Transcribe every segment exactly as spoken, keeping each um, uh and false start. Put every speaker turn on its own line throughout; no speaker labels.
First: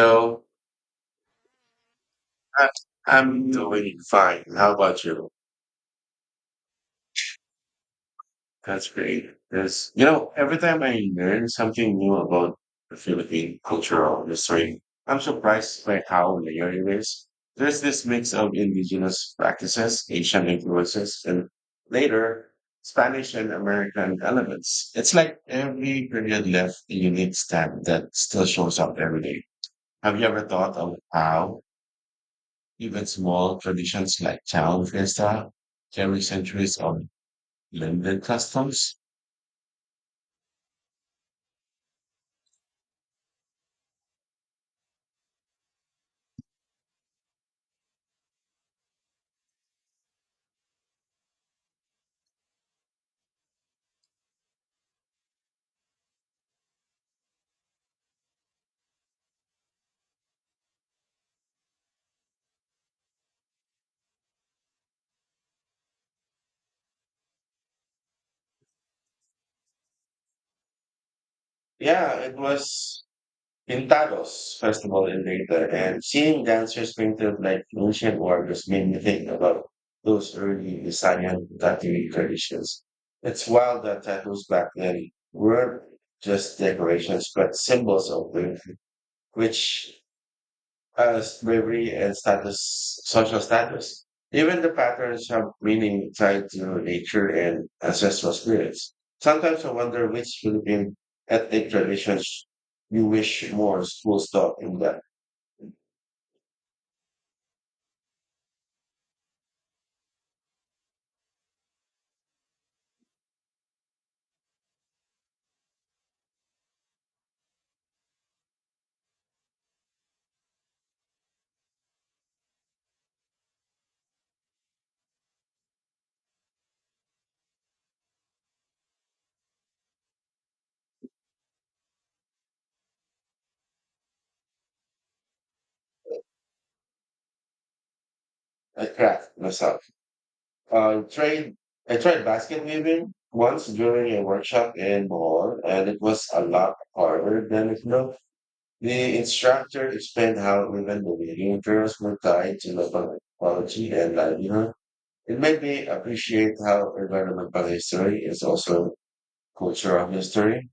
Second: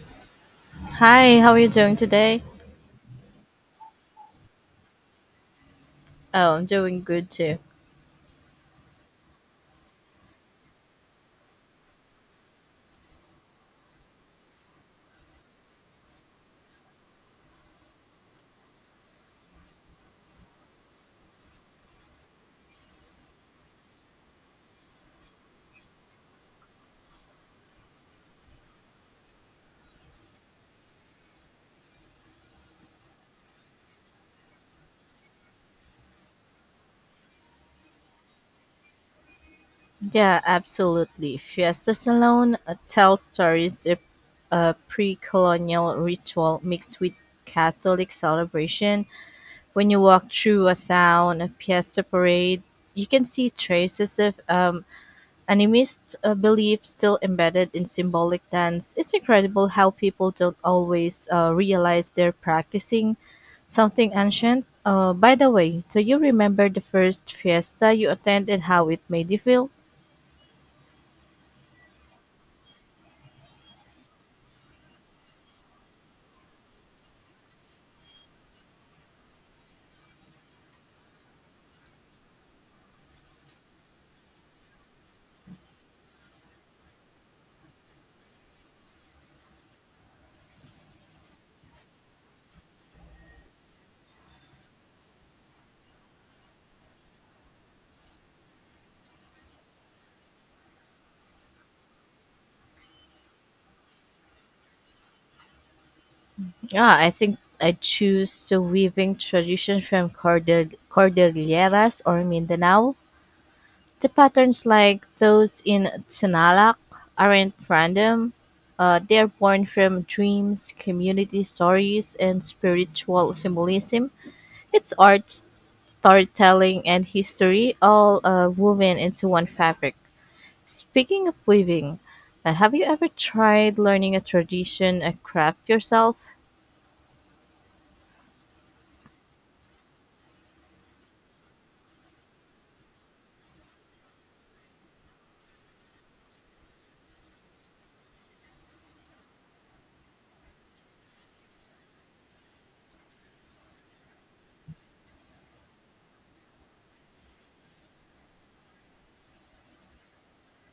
No,
Hi, how are you doing today?
I- I'm doing fine. How about you?
Oh, I'm doing good too.
That's great. There's, you know, every time I learn something new about the Philippine cultural history, I'm surprised by how layered it is. There's this mix of indigenous practices, Asian influences, and later Spanish and American elements. It's like every period left a unique stamp that still shows up every day. Have you ever thought of how even small traditions like town fiesta carry centuries of blended customs.
Yeah, absolutely. Fiesta Salon uh, tells stories of a pre colonial ritual mixed with Catholic celebration. When you walk through a town, a fiesta parade, you can see traces of um, animist uh, beliefs still embedded in symbolic dance. It's incredible how people don't always uh, realize they're practicing something ancient. Uh, by the way, do you remember the first fiesta you attended, how it made you feel?
Yeah, it was Pintados Festival in Leyte, and seeing dancers painted like ancient warriors made me think about those early Visayan tattooing traditions. It's wild that tattoos back then weren't just decorations, but symbols of beauty, which past bravery and status, social status. Even the patterns have meaning tied to nature and ancestral spirits. Sometimes I wonder which Philippine ethnic traditions you wish more schools taught in the
Yeah, I think I choose the weaving tradition from Cordel- Cordilleras or Mindanao. The patterns like those in Sinalac aren't random. Uh, they are born from dreams, community stories, and spiritual symbolism. It's art, storytelling, and history all uh, woven into one fabric. Speaking of weaving, uh, have you ever tried learning a tradition a craft yourself?
I craft myself. I tried I tried basket weaving once during a workshop in Bohol, and it was a lot harder than it looked. The instructor explained how even the weaving girls were tied to local ecology and livelihood. It made me appreciate how environmental history is also cultural history.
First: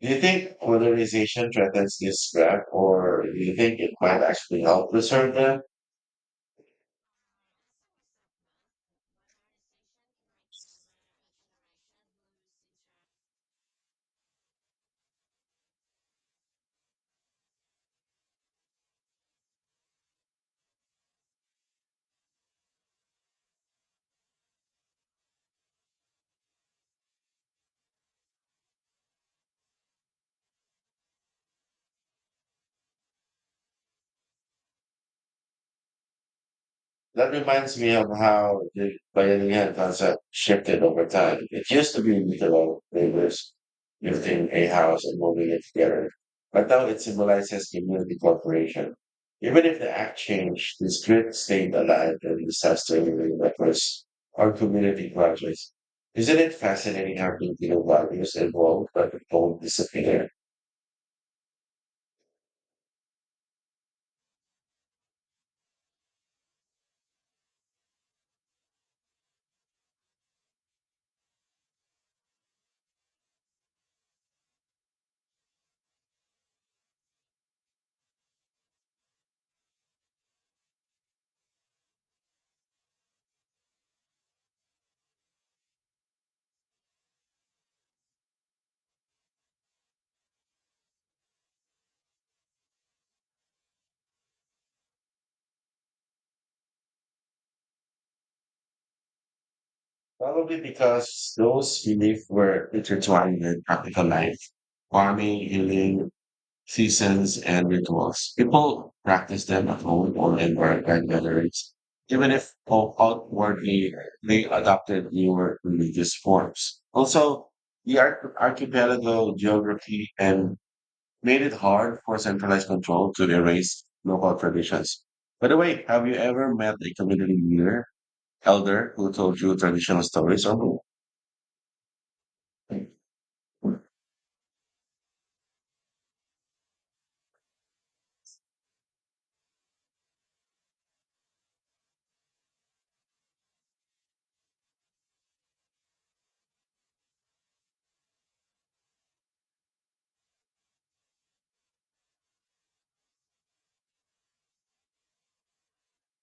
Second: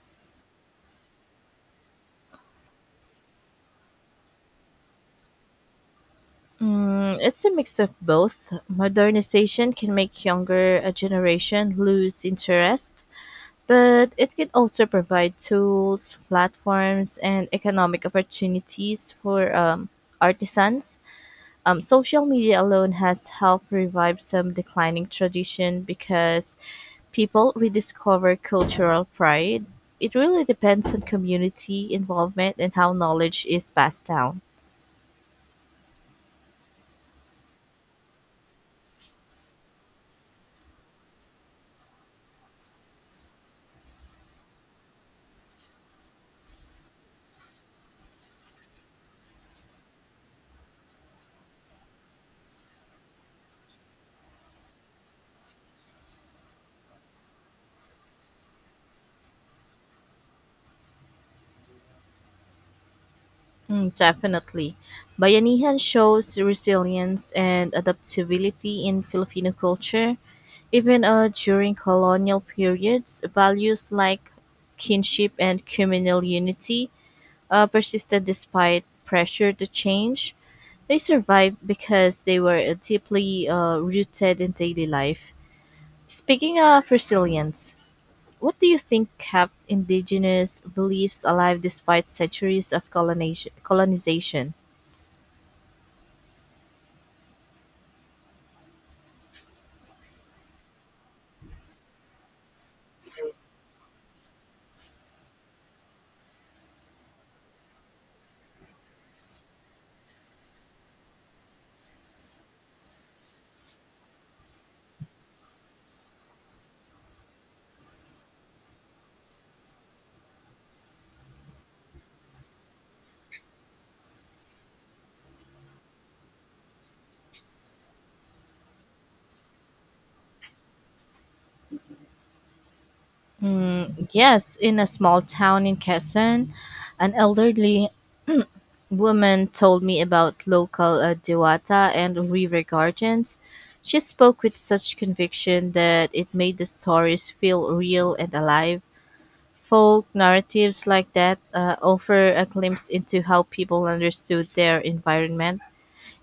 Do you think modernization threatens this gap, or do you think it might actually help preserve them?
Mm, it's a mix of both. Modernization can make younger a generation lose interest, but it can also provide tools, platforms, and economic opportunities for um, artisans. Um, social media alone has helped revive some declining tradition because people rediscover cultural pride. It really depends on community involvement and how knowledge is passed down.
That reminds me of how the pioneer concept shifted over time. It used to be literal neighbors lifting a house and moving it together, but now it symbolizes community cooperation. Even if the act changed, the spirit stayed alive and disaster-relieving efforts are community projects. Isn't it fascinating how community values evolve but don't disappear?
Mm, definitely. Bayanihan shows resilience and adaptability in Filipino culture. Even uh, during colonial periods, values like kinship and communal unity uh, persisted despite pressure to change. They survived because they were deeply uh, rooted in daily life. Speaking of resilience, what do you think kept indigenous beliefs alive despite centuries of colonization? colonization?
Probably because those beliefs were intertwined in practical life: farming, healing, seasons, and rituals. People practice them at home or in barrack gatherings, even if out- outwardly they adopted newer religious forms. Also, the arch- archipelago geography and made it hard for centralized control to erase local traditions. By the way, have you ever met a community leader, elder, who told you traditional stories or more?
Mm, yes, in a small town in Quezon, an elderly woman told me about local uh, Dewata and river gardens. She spoke with such conviction that it made the stories feel real and alive. Folk narratives like that uh, offer a glimpse into how people understood their environment.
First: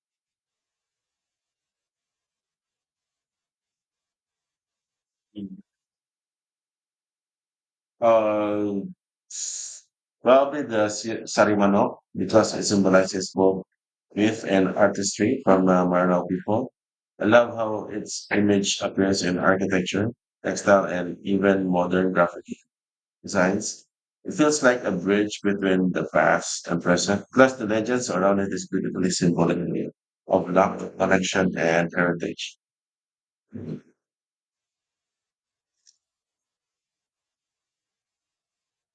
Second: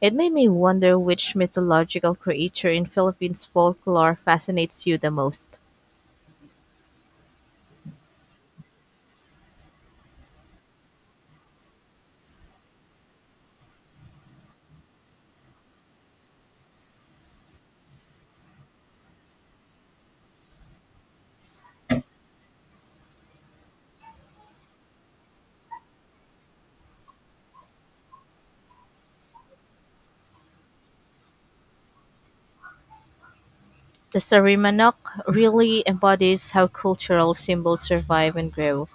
It made me wonder which mythological creature in Philippines folklore fascinates you the most.
Uh, s- probably the si- Sarimanok because it symbolizes both myth and artistry from the Maranao people. I love how its image appears in architecture, textile, and even modern graphic designs. It feels like a bridge between the past and present. Plus, the legends around it is beautifully symbolic of love, connection, and heritage.
The Sarimanok really embodies how cultural symbols survive and grow.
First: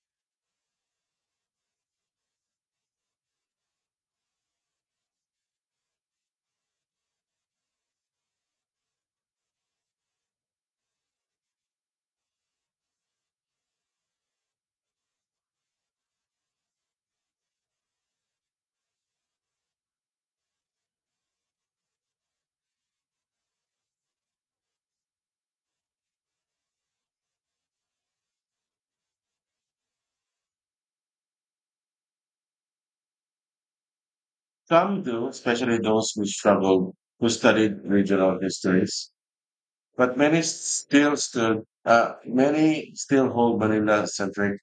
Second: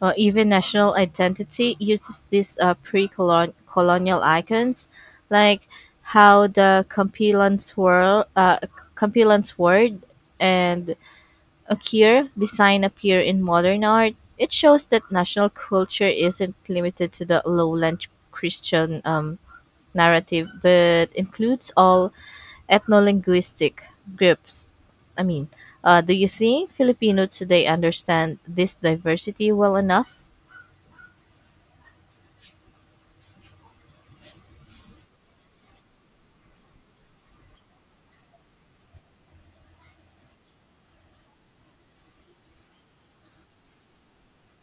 Uh, even national identity uses these uh, pre-colonial icons, like how the Campilan swirl, uh, Campilan sword and Akir design appear in modern art. It shows that national culture isn't limited to the lowland Christian um, narrative, but includes all ethnolinguistic groups. I mean, uh, do you think Filipino today understand this diversity well enough?
Some do, especially those who struggle, who studied regional histories. But many still stood, uh, many still hold Manila centric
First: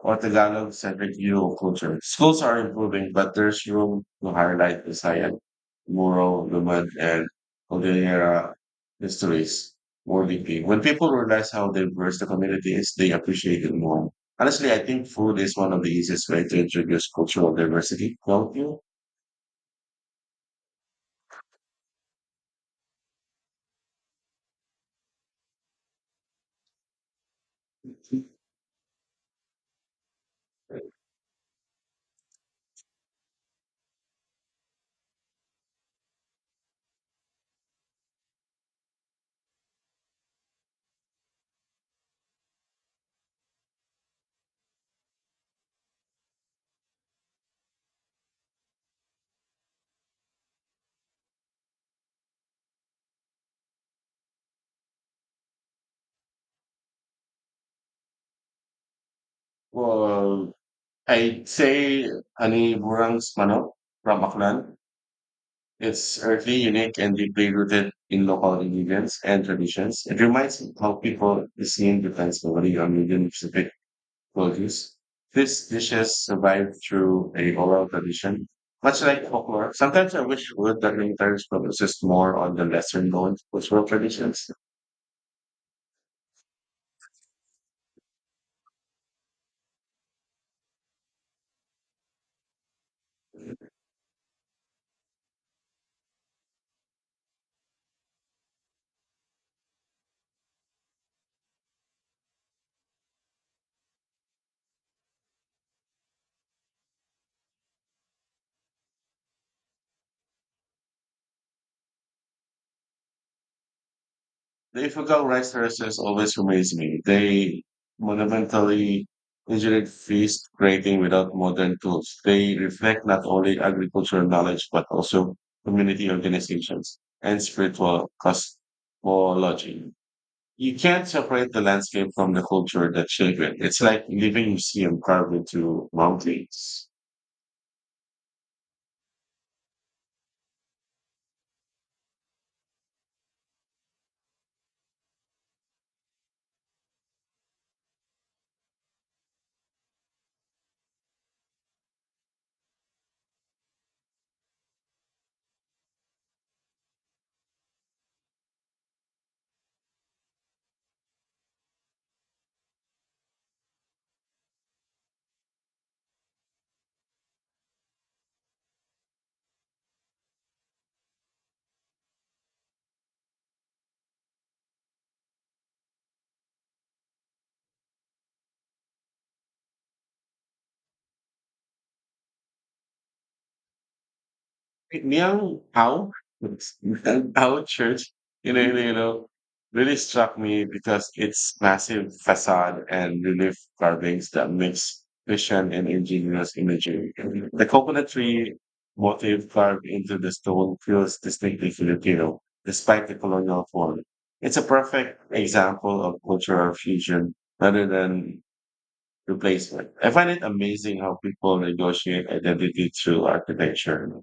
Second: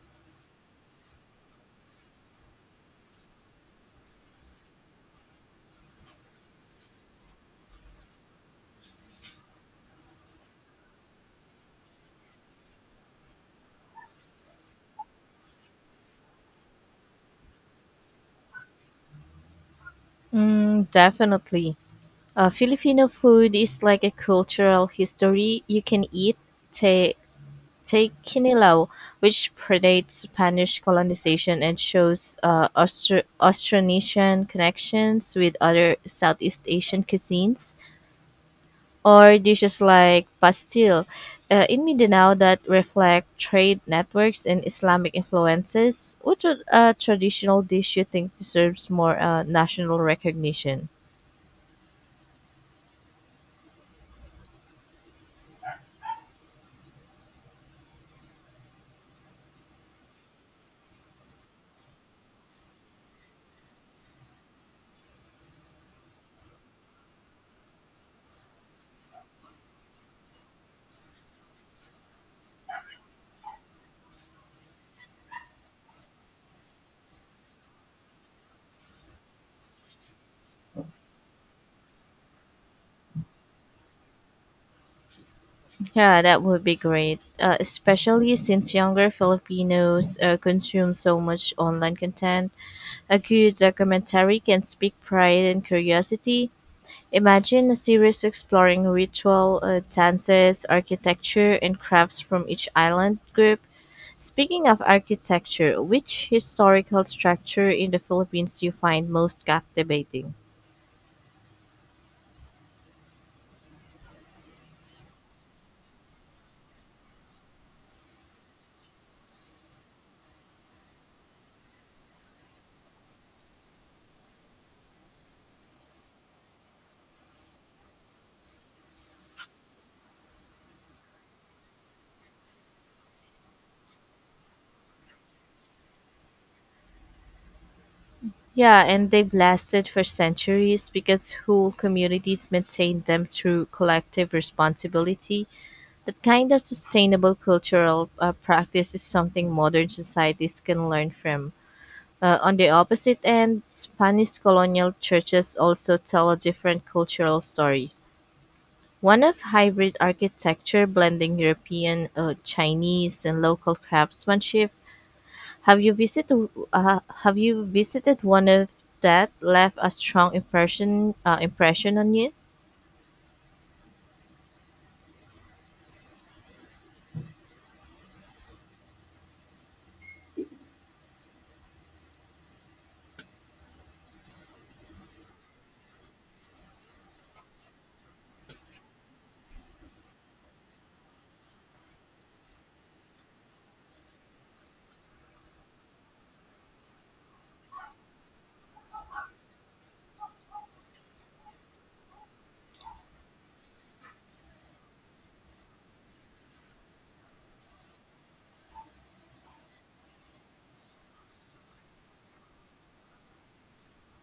or Tagalog centric view of culture. Schools are improving, but there's room to highlight Visayan, Moro, Lumad, and Cordillera histories more deeply. When people realize how diverse the community is, they appreciate it more. Honestly, I think food is one of the easiest way to introduce cultural diversity, don't you?
Mm, definitely. Uh, Filipino food is like a cultural history. You can eat te- tequinilao, which predates Spanish colonization and shows uh, Austro- Austronesian connections with other Southeast Asian cuisines, or dishes like pastil uh, in Mindanao that reflect trade networks and Islamic influences. What a uh, traditional dish you think deserves more uh, national recognition?
Well, I'd say Ani Burang's Manok from Aklan. It's earthly, unique, and deeply rooted in local ingredients and traditions. It reminds me how people seeing depends heavily on region specific produce. These dishes survive through a oral tradition, much like folklore. Sometimes I wish would that encourage focuses more on the lesser known cultural traditions.
Yeah, that would be great, uh, especially since younger Filipinos uh, consume so much online content. A good documentary can speak pride and curiosity. Imagine a series exploring ritual, uh, dances, architecture, and crafts from each island group. Speaking of architecture, which historical structure in the Philippines do you find most captivating?
The Ifugao rice terraces always amaze me. They monumentally engineered feast creating without modern tools. They reflect not only agricultural knowledge but also community organizations and spiritual cosmology. You can't separate the landscape from the culture that shaped it. It's like a living museum carved into mountains.
Yeah, and they've lasted for centuries because whole communities maintained them through collective responsibility. That kind of sustainable cultural uh, practice is something modern societies can learn from. Uh, on the opposite end, Spanish colonial churches also tell a different cultural story. One of hybrid architecture blending European, uh, Chinese, and local craftsmanship. Have you visited uh, Have you visited one of that left a strong impression uh, impression on you?
Neil Howe, Howe Church, you know, you know, you know, really struck me because its massive facade and relief carvings that mix vision and ingenious imagery. The coconut tree motif carved into the stone feels distinctly Filipino, despite the colonial form. It's a perfect example of cultural fusion rather than replacement. I find it amazing how people negotiate identity through architecture.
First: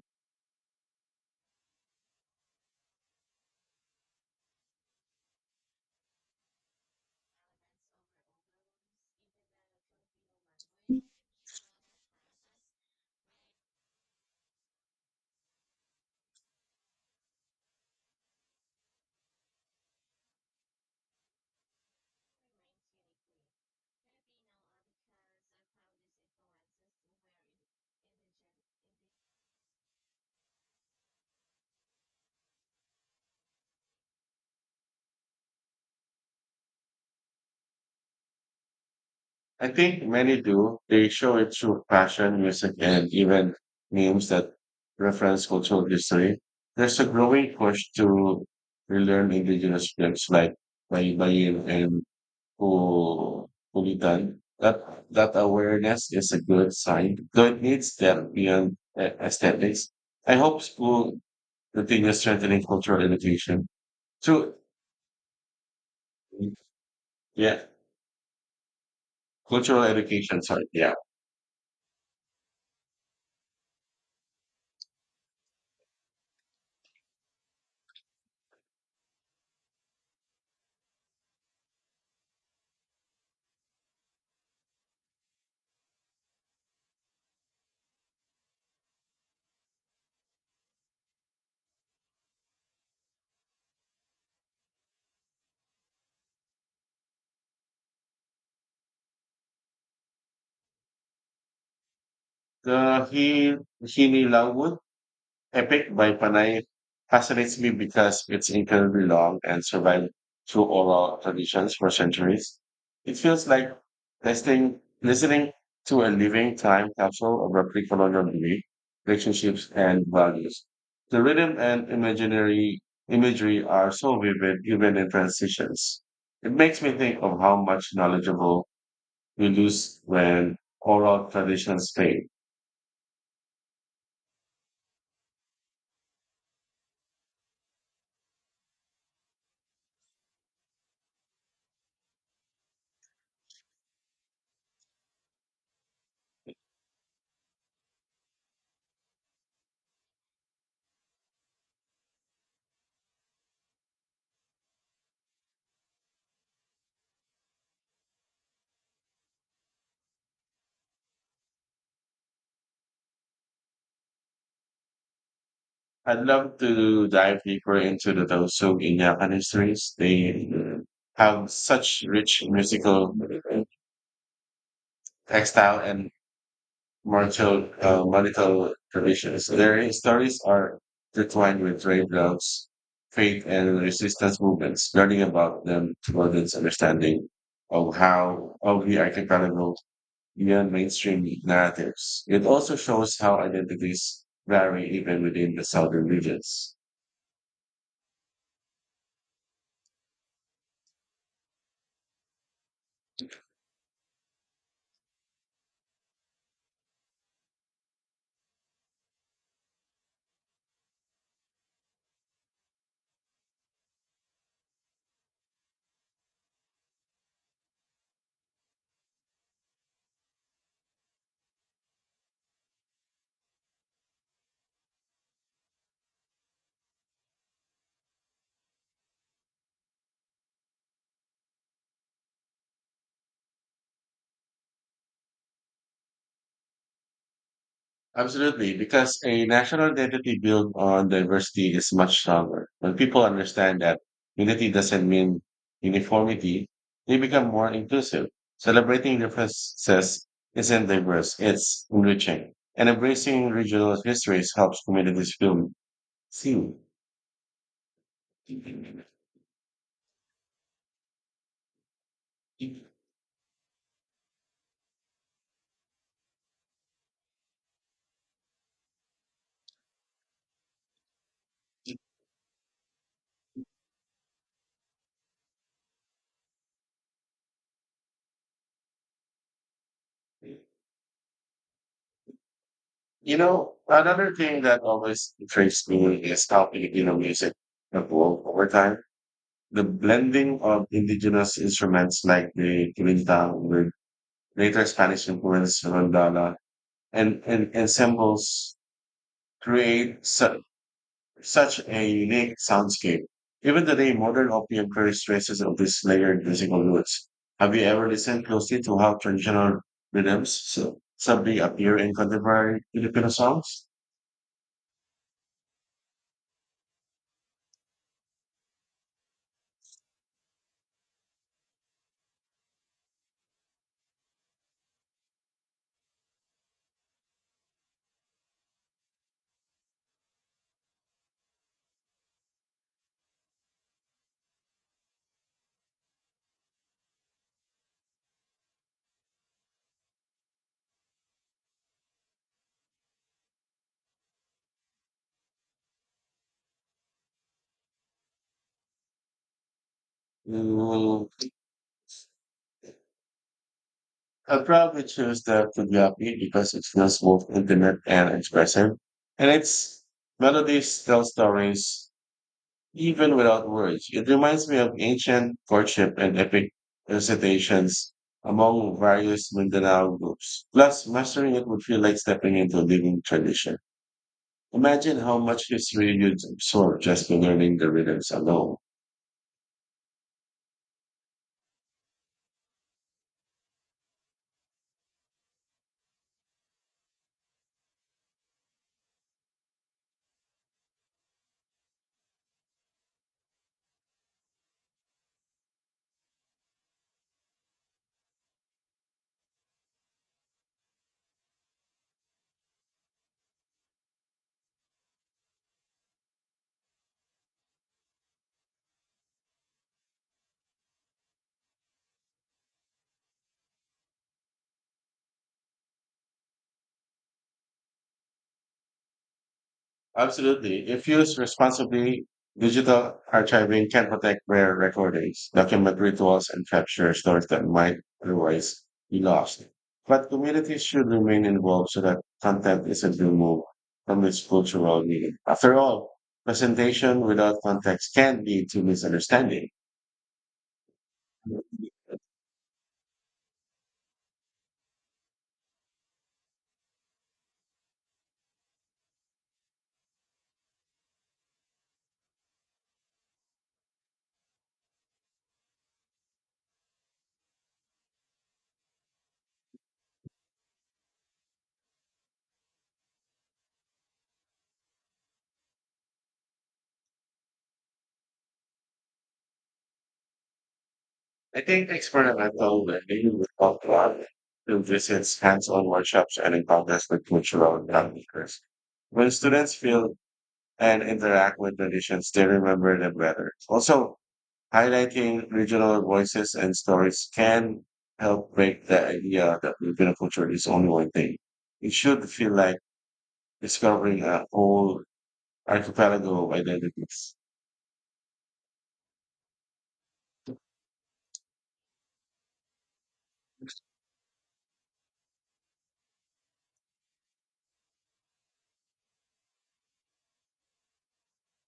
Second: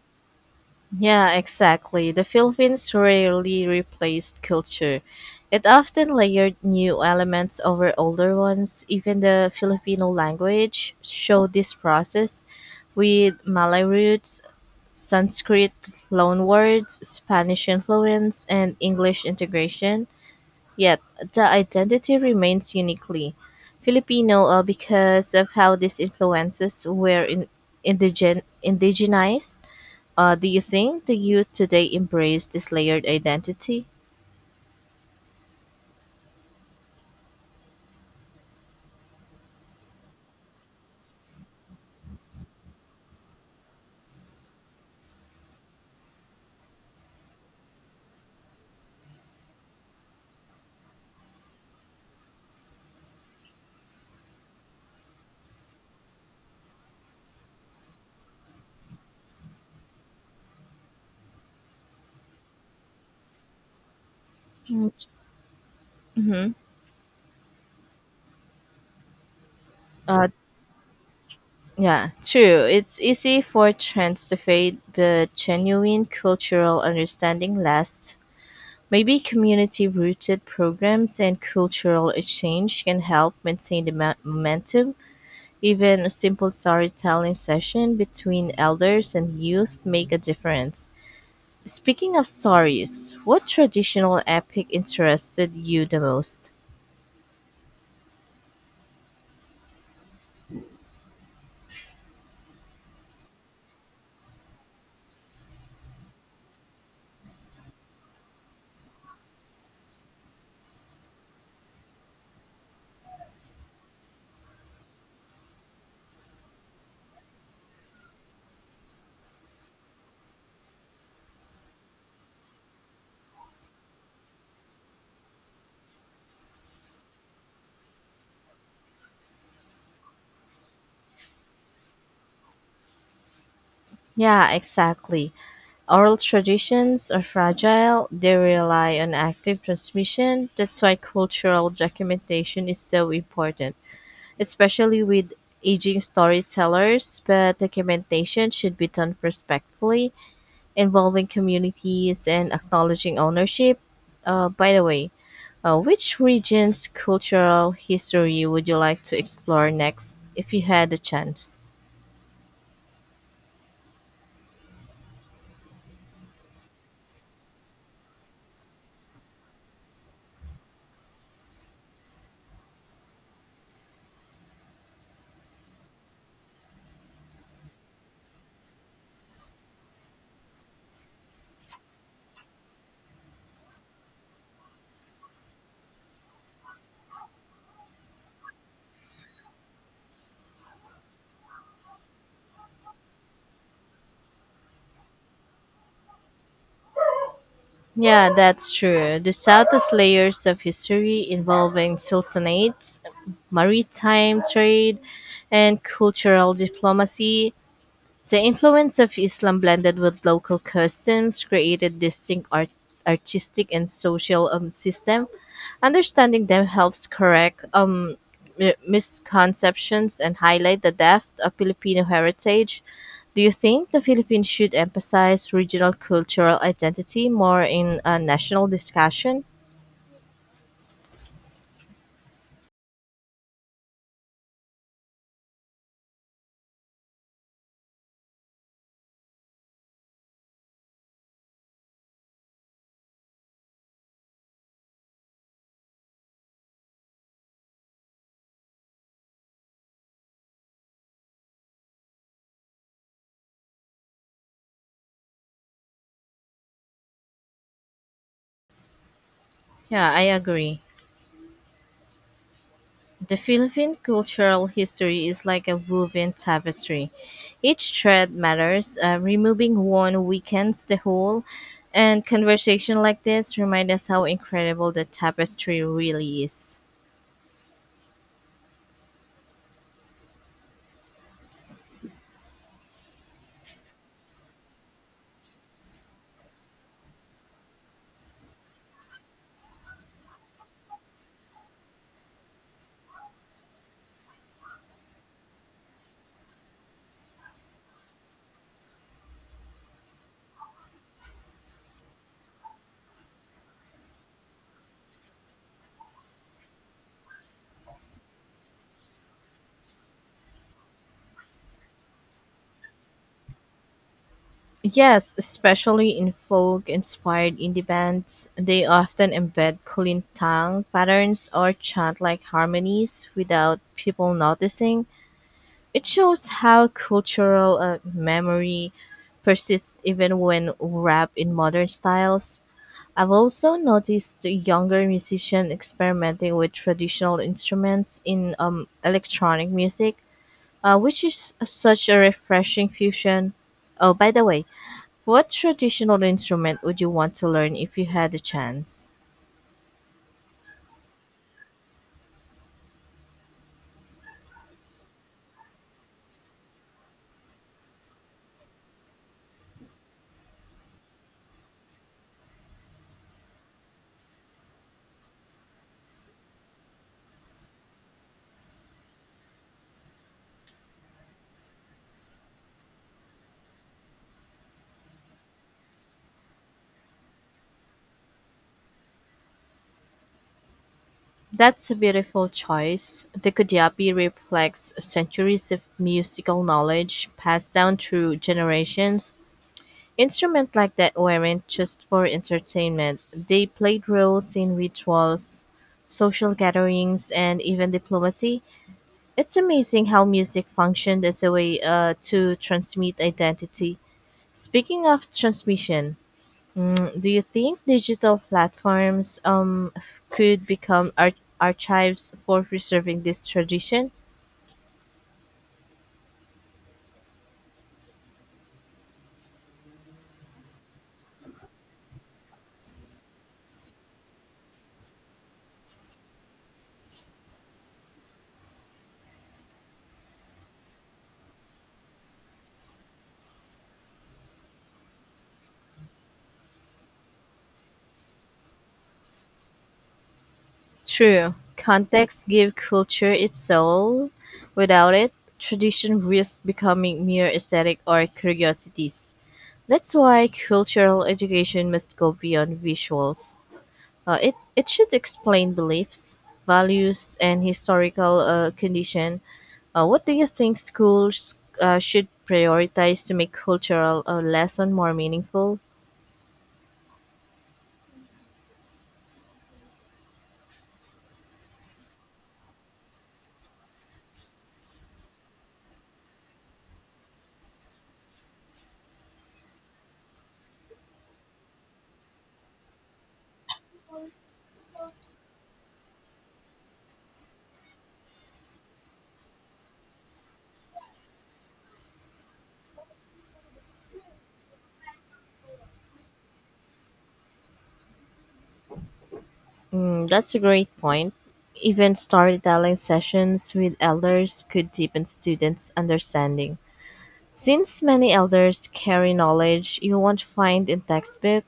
Yeah, exactly. The Philippines rarely replaced culture. It often layered new elements over older ones. Even the Filipino language showed this process with Malay roots, Sanskrit loanwords, Spanish influence, and English integration. Yet the identity remains uniquely Filipino uh, because of how these influences were in, indigen, indigenized. Uh, do you think the youth today embrace this layered identity?
I think many do. They show it through fashion, music, and even memes that reference cultural history. There's a growing push to relearn indigenous films like Baybayin and Pu- Pulitan. That that awareness is a good sign, though it needs them beyond a- aesthetics. I hope school continues strengthening cultural education. So,
Mm-hmm.
yeah, cultural
Uh,
education. Sorry, yeah.
yeah, true. It's easy for trends to fade, but genuine cultural understanding lasts. Maybe community rooted programs and cultural exchange can help maintain the mo- momentum. Even a simple storytelling session between elders and youth make a difference. Speaking of stories, what traditional epic interested you the most?
The hi Hini Langwood Epic by Panay fascinates me because it's incredibly long and survived through oral traditions for centuries. It feels like listening, listening to a living time capsule of our pre-colonial belief, relationships, and values. The rhythm and imaginary imagery are so vivid, even in transitions. It makes me think of how much knowledgeable we lose when oral traditions fade.
Yeah, exactly. Oral traditions are fragile, they rely on active transmission. That's why cultural documentation is so important, especially with aging storytellers, but documentation should be done respectfully involving communities and acknowledging ownership. Uh, by the way, uh, which region's cultural history would you like to explore next if you had the chance?
I'd love to dive deeper into the Dosu in histories. They have such rich musical, textile, and martial, uh, martial traditions. Their stories are intertwined with trade routes, faith, and resistance movements. Learning about them broadens understanding of how of the archipelago beyond mainstream narratives. It also shows how identities vary even within the southern regions.
Yeah, that's true. The South has layers of history involving sultanates, maritime trade, and cultural diplomacy. The influence of Islam blended with local customs created distinct art- artistic and social um, system. Understanding them helps correct um, mi- misconceptions and highlight the depth of Filipino heritage. Do you think the Philippines should emphasize regional cultural identity more in a national discussion?
Absolutely, because a national identity built on diversity is much stronger. When people understand that unity doesn't mean uniformity, they become more inclusive. Celebrating differences isn't diverse, it's enriching. And embracing regional histories helps communities feel seen.
Yeah, I agree. The Philippine cultural history is like a woven tapestry. Each thread matters. Uh, removing one weakens the whole. And conversation like this remind us how incredible the tapestry really is.
You know, another thing that always intrigues me is how Filipino music evolved over time. The blending of indigenous instruments like the quilinta with later Spanish influence rondana and, and ensembles create su- such a unique soundscape. Even today, modern Opium carries traces of these layered musical roots. Have you ever listened closely to how traditional rhythms so, suddenly appear in contemporary Filipino songs?
Yes, especially in folk-inspired indie bands, they often embed Kulintang patterns or chant-like harmonies without people noticing. It shows how cultural uh, memory persists even when wrapped in modern styles. I've also noticed the younger musicians experimenting with traditional instruments in um, electronic music, uh, which is such a refreshing fusion. Oh, by the way, what traditional instrument would you want to learn if you had the chance?
Mm, I would probably choose the Kujabi because it feels both intimate and expressive. And its melodies tell stories even without words. It reminds me of ancient courtship and epic recitations among various Mindanao groups. Plus, mastering it would feel like stepping into a living tradition. Imagine how much history you'd absorb just by learning the rhythms alone.
That's a beautiful choice. The Kudiabi reflects centuries of musical knowledge passed down through generations. Instruments like that weren't just for entertainment, they played roles in rituals, social gatherings, and even diplomacy. It's amazing how music functioned as a way uh, to transmit identity. Speaking of transmission, mm, do you think digital platforms um, f- could become ar- archives for preserving this tradition?
Absolutely. If used responsibly, digital archiving can protect rare recordings, document rituals, and capture stories that might otherwise be lost. But communities should remain involved so that content isn't removed from its cultural meaning. After all, presentation without context can lead to misunderstanding.
True. Context give culture its soul. Without it, tradition risks becoming mere aesthetic or curiosities. That's why cultural education must go beyond visuals. Uh, it, it should explain beliefs, values, and historical uh, condition. Uh, what do you think schools uh, should prioritize to make cultural uh, lesson more meaningful?
I think experimental learning with cultural through visits, hands-on workshops, and encounters with cultural groundbreakers. When students feel and interact with traditions, they remember them better. Also, highlighting regional voices and stories can help break the idea that Filipino culture is only one thing. It should feel like discovering a whole archipelago of identities.
Mm, that's a great point. Even storytelling sessions with elders could deepen students' understanding. Since many elders carry knowledge you won't find in textbook,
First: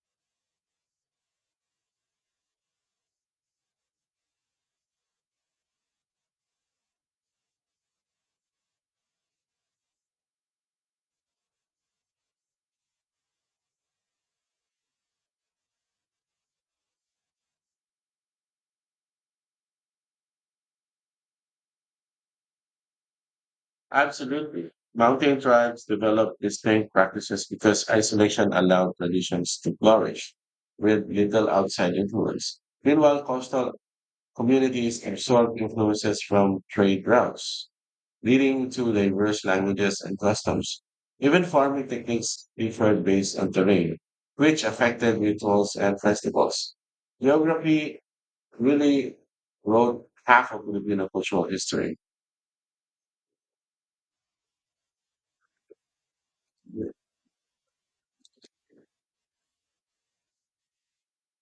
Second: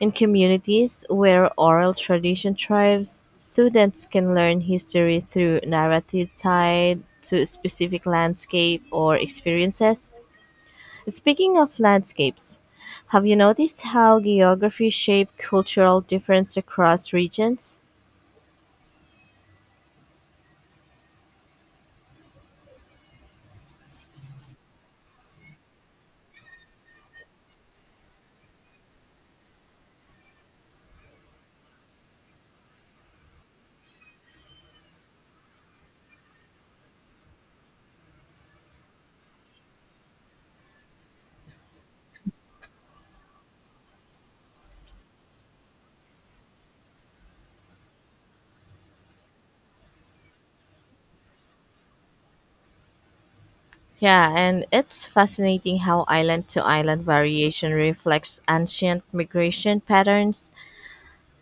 in communities where oral tradition thrives, students can learn history through narrative tied to specific landscape or experiences. Speaking of landscapes, have you noticed how geography shaped cultural difference across regions?
Absolutely. Mountain tribes develop distinct practices because isolation allowed traditions to flourish with little outside influence. Meanwhile, coastal communities absorb influences from trade routes leading to diverse languages and customs. Even farming techniques differed based on terrain, which affected rituals and festivals. Geography really wrote half of Filipino cultural history.
Yeah, and it's fascinating how island to island variation reflects ancient migration patterns.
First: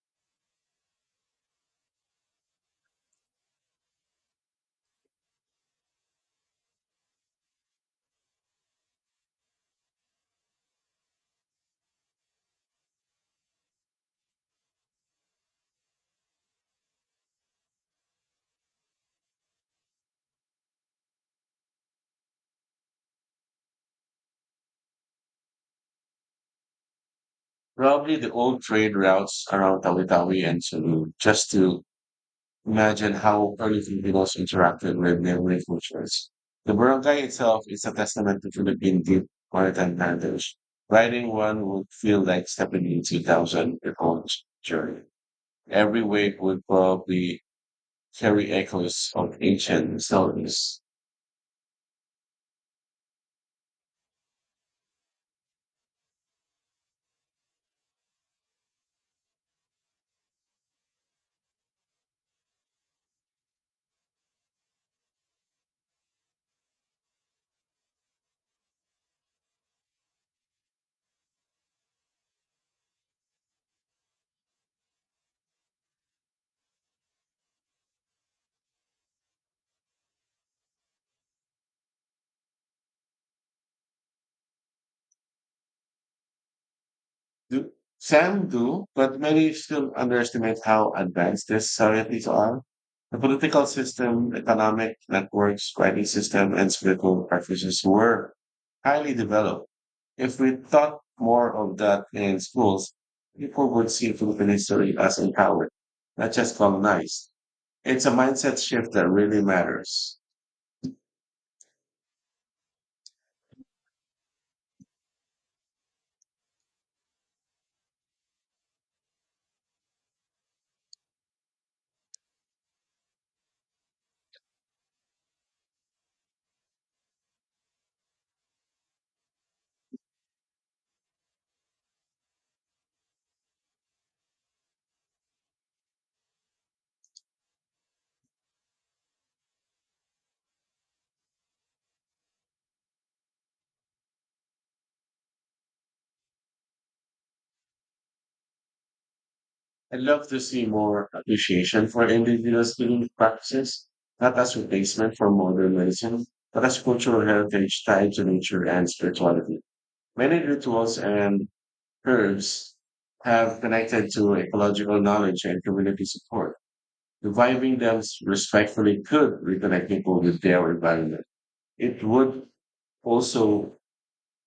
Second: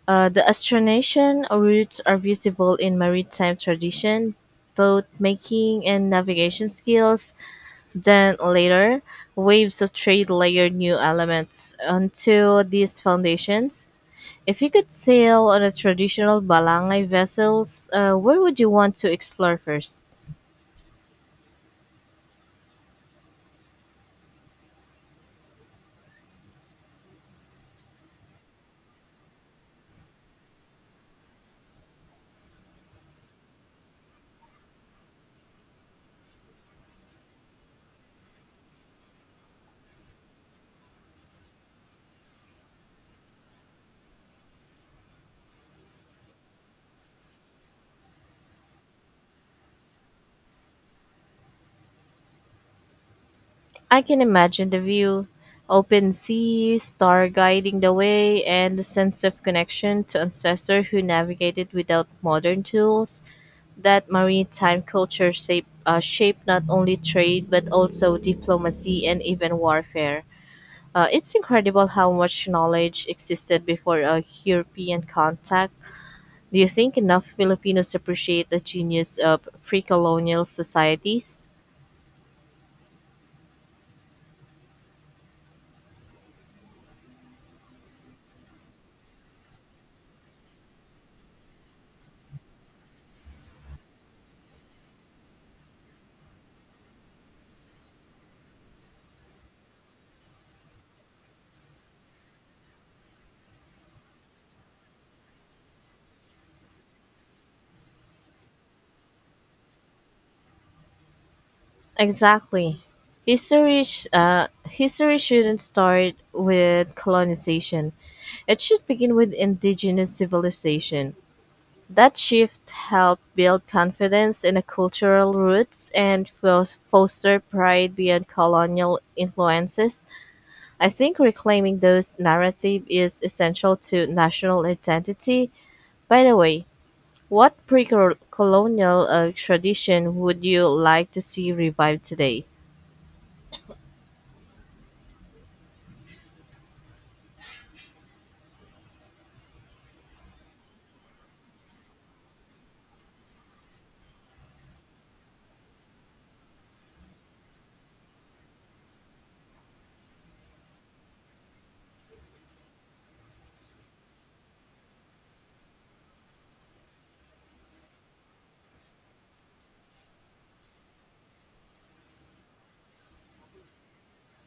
Uh, the Austronesian roots are visible in maritime tradition, boat making and navigation skills. Then later, waves of trade layered new elements onto these foundations. If you could sail on a traditional Balangay vessels, uh, where would you want to explore first?
Probably the old trade routes around Tawi-Tawi and Sulu, just to imagine how early Filipinos interacted with neighboring cultures. The barangay itself is a testament to Philippine deep maritime heritage. Riding one would feel like stepping into two thousand year old journey. Every wave would probably carry echoes of ancient stories.
I can imagine the view, open sea, star guiding the way, and the sense of connection to ancestors who navigated without modern tools. That maritime culture shape, uh, shaped not only trade but also diplomacy and even warfare. Uh, it's incredible how much knowledge existed before uh, European contact. Do you think enough Filipinos appreciate the genius of pre colonial societies?
Do, some do, but many still underestimate how advanced these societies are. The political system, economic networks, writing system, and spiritual practices were highly developed. If we taught more of that in schools, people would see Philippine history as empowered, not just colonized. It's a mindset shift that really matters.
Exactly. History, sh- uh, history shouldn't start with colonization. It should begin with indigenous civilization. That shift helped build confidence in the cultural roots and fos- foster pride beyond colonial influences. I think reclaiming those narrative is essential to national identity. By the way, what pre-colonial uh, tradition would you like to see revived today?
I'd love to see more appreciation for indigenous healing practices, not as replacement for modern medicine, but as cultural heritage tied to nature and spirituality. Many rituals and herbs have connected to ecological knowledge and community support. Reviving them respectfully could reconnect people with their environment. It would also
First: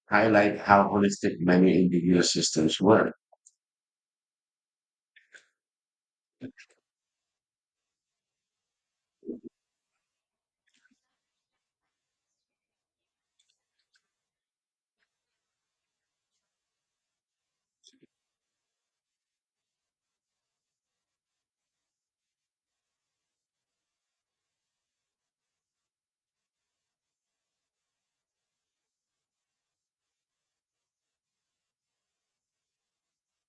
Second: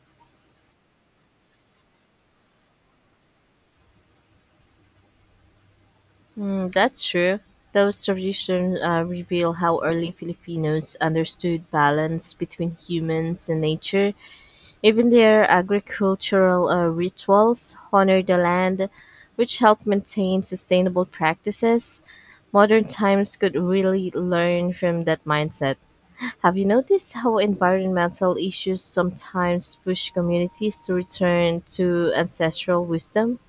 highlight how holistic many indigenous systems were.
Hmm, that's true. Those traditions uh, reveal how early Filipinos understood balance between humans and nature. Even their agricultural uh, rituals honor the land, which help maintain sustainable practices. Modern times could really learn from that mindset. Have you noticed how environmental issues sometimes push communities to return to ancestral wisdom?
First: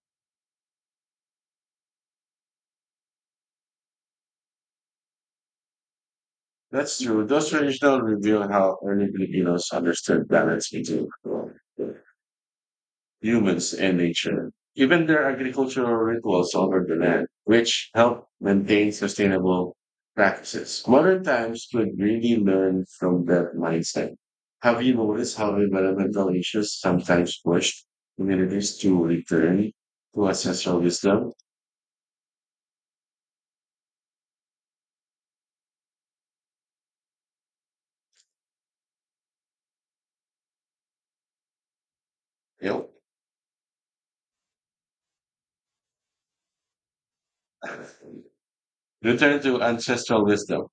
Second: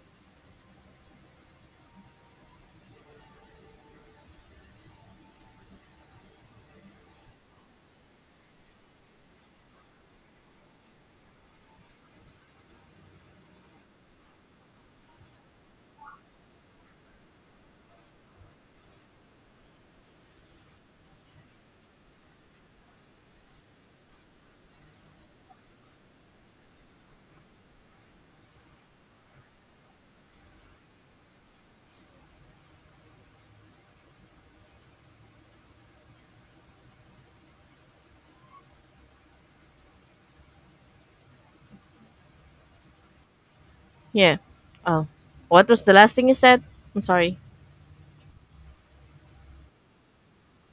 That's true. Those traditions reveal how early Filipinos understood balance between well, humans and nature. Even their agricultural rituals over the land, which help maintain sustainable practices. Modern times could really learn from that mindset. Have you noticed how environmental issues sometimes push communities to return to ancestral wisdom? Yep.
Yeah. Oh, what was the last thing you said? I'm sorry.
Return to ancestral wisdom.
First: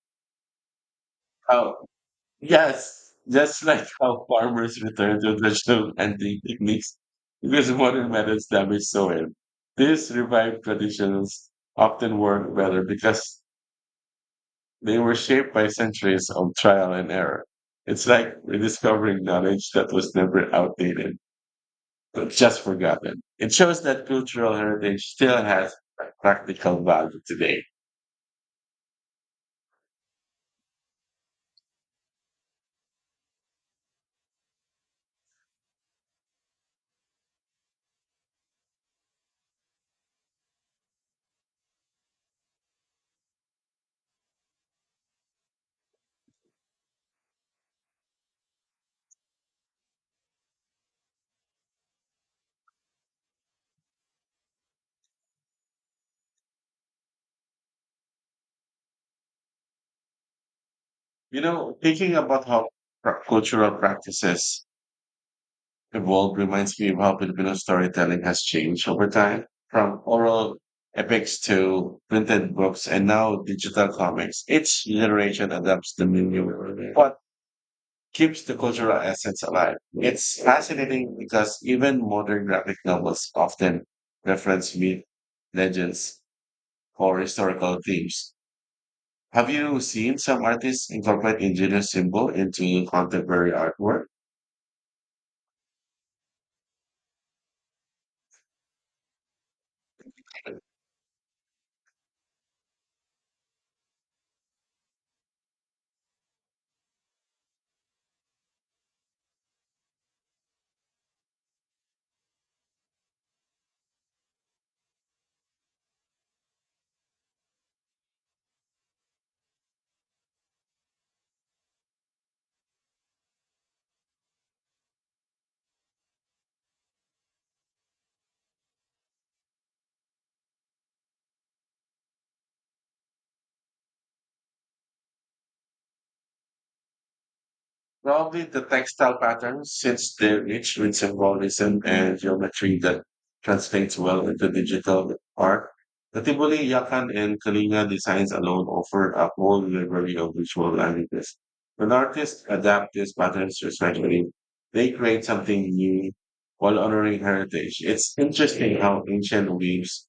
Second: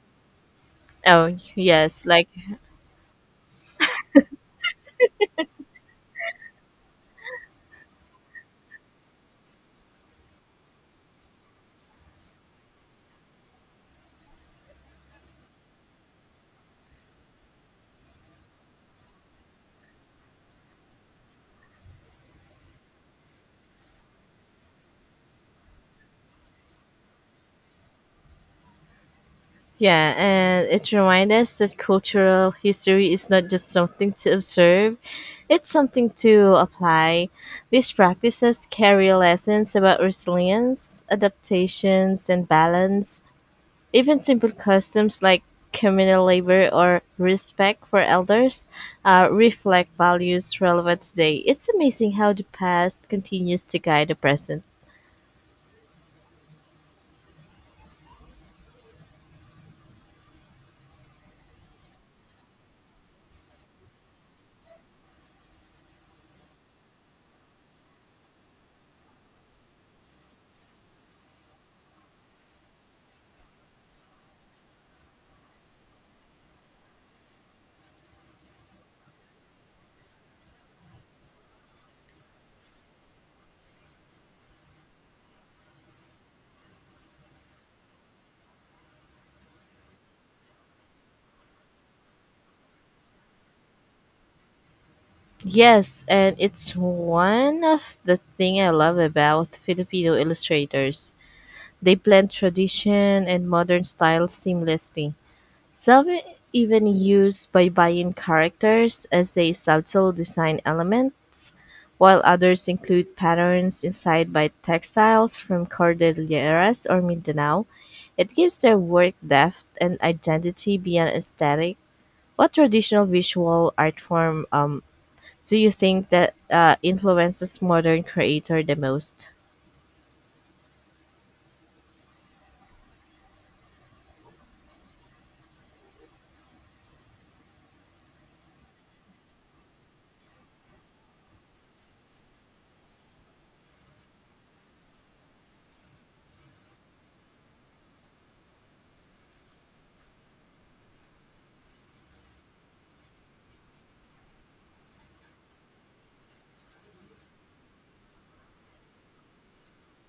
Oh,
How
yes. Like,
Yes, just like how farmers return to traditional hunting techniques because modern methods damage soil. These revived traditions often work better because they were shaped by centuries of trial and error. It's like rediscovering knowledge that was never outdated, but just forgotten. It shows that cultural heritage still has practical value today.
yeah, and it reminds us that cultural history is not just something to observe, it's something to apply. These practices carry lessons about resilience, adaptations, and balance. Even simple customs like communal labor or respect for elders uh, reflect values relevant today. It's amazing how the past continues to guide the present.
You know, thinking about how pra- cultural practices evolved reminds me of how Filipino storytelling has changed over time, from oral epics to printed books and now digital comics. Each generation adapts the menu, but keeps the cultural essence alive. It's fascinating because even modern graphic novels often reference myth, legends, or historical themes. Have you seen some artists incorporate indigenous symbol into contemporary artwork?
Yes, and it's one of the thing I love about Filipino illustrators. They blend tradition and modern style seamlessly. Some even use Baybayin characters as a subtle design elements, while others include patterns inspired by textiles from Cordilleras or Mindanao. It gives their work depth and identity beyond aesthetic. What traditional visual art form um, do you think that uh, influences modern creator the most?
Probably the textile patterns, since they're rich with symbolism and geometry that translates well into digital art. The Tivoli, Yakan, and Kalinga designs alone offer a whole library of visual languages. When artists adapt these patterns respectfully, they create something new while honoring heritage. It's interesting how ancient weaves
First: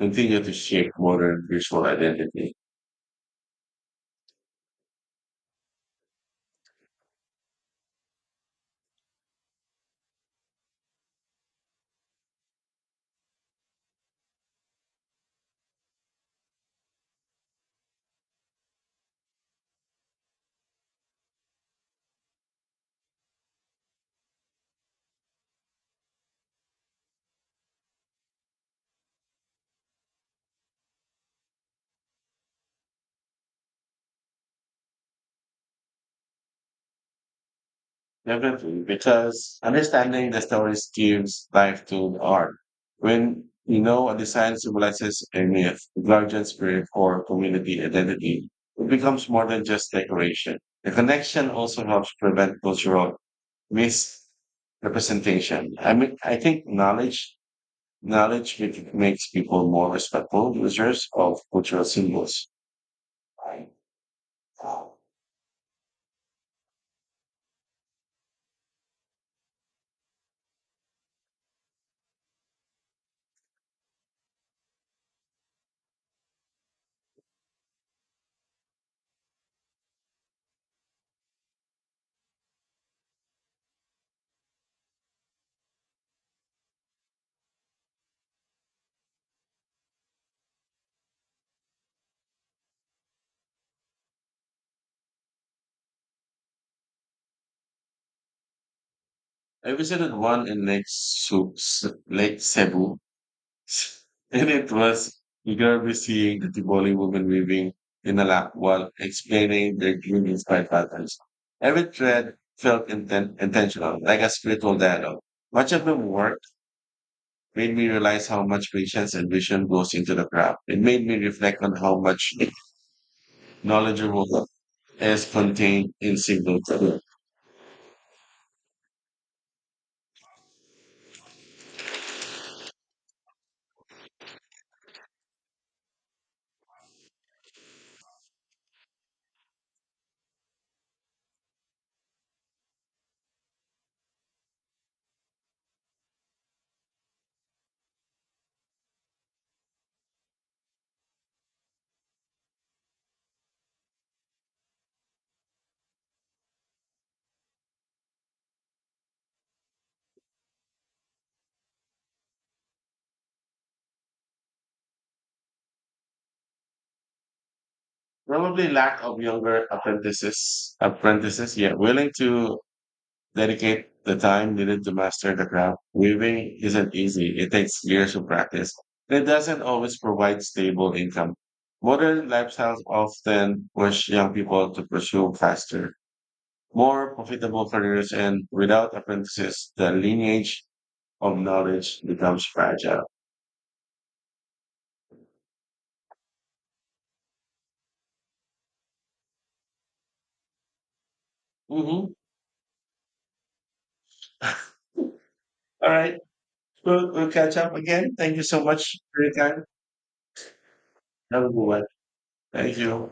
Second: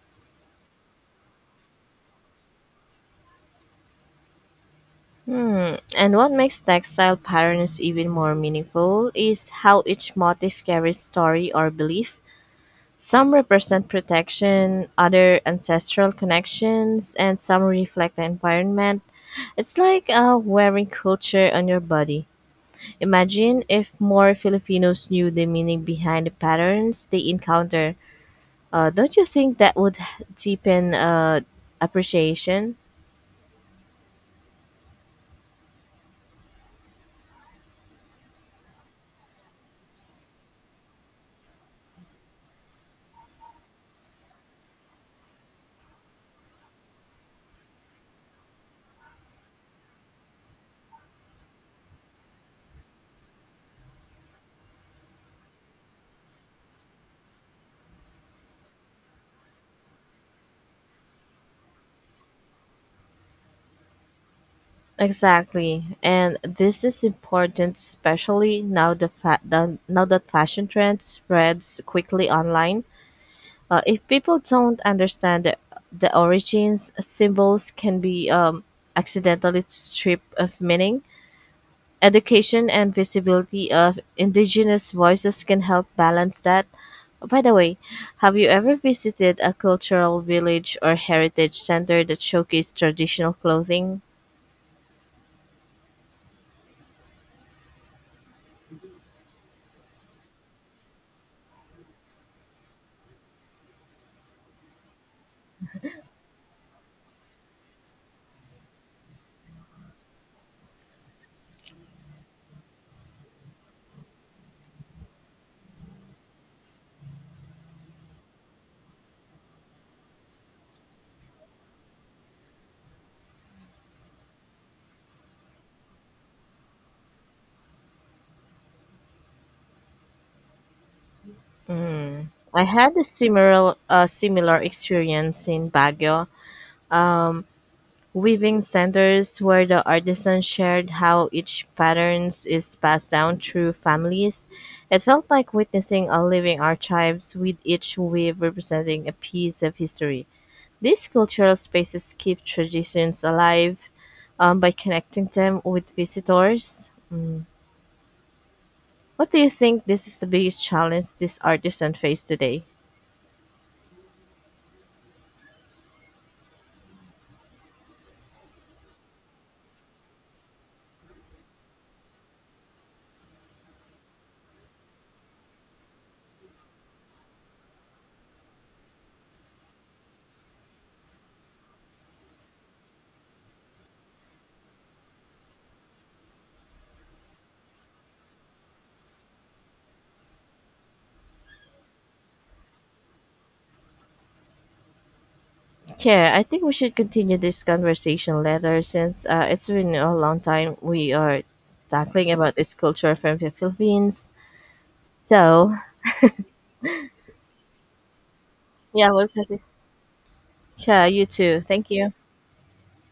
continue to shape modern visual identity.
Hmm. And what makes textile patterns even more meaningful is how each motif carries story or belief. Some represent protection, other ancestral connections, and some reflect the environment. It's like uh, wearing culture on your body. Imagine if more Filipinos knew the meaning behind the patterns they encounter. Uh, don't you think that would deepen uh, appreciation?
Definitely, because understanding the stories gives life to the art. When you know a design symbolizes a myth, guardian spirit, or community identity, it becomes more than just decoration. The connection also helps prevent cultural misrepresentation. I mean, I think knowledge, knowledge mak- makes people more respectful users of cultural symbols.
Exactly, and this is important, especially now the, fa- the now that fashion trend spreads quickly online. Uh, if people don't understand the, the origins, symbols can be um, accidentally stripped of meaning. Education and visibility of indigenous voices can help balance that. By the way, have you ever visited a cultural village or heritage center that showcased traditional clothing?
I visited one in Lake, Su- Lake Cebu and it was eagerly seeing the Tivoli woman weaving in a lap while explaining their green inspired patterns. Every thread felt inten- intentional, like a spiritual dialogue. Much of the work made me realize how much patience and vision goes into the craft. It made me reflect on how much knowledgeable is contained in single thread.
I had a similar, a similar experience in Baguio, weaving centers where the artisans shared how each patterns is passed down through families. It felt like witnessing a living archives with each weave representing a piece of history. These cultural spaces keep traditions alive um, by connecting them with visitors. Mm. What do you think this is the biggest challenge this artisan face today?
Probably lack of younger apprentices, apprentices, yeah, willing to dedicate the time needed to master the craft. Weaving isn't easy. It takes years of practice. And it doesn't always provide stable income. Modern lifestyles often push young people to pursue faster, more profitable careers, and without apprentices, the lineage of knowledge becomes fragile.
Yeah, I think we should continue this conversation later since uh, it's been a long time we are
Mhm.
tackling about this culture from the Philippines. So,
All right. We'll, we'll catch up again. Thank you so much
yeah,
for
well,
your
Kathy,
time.
yeah, you
Have a good
too.
one.
Thank you.
Thank you.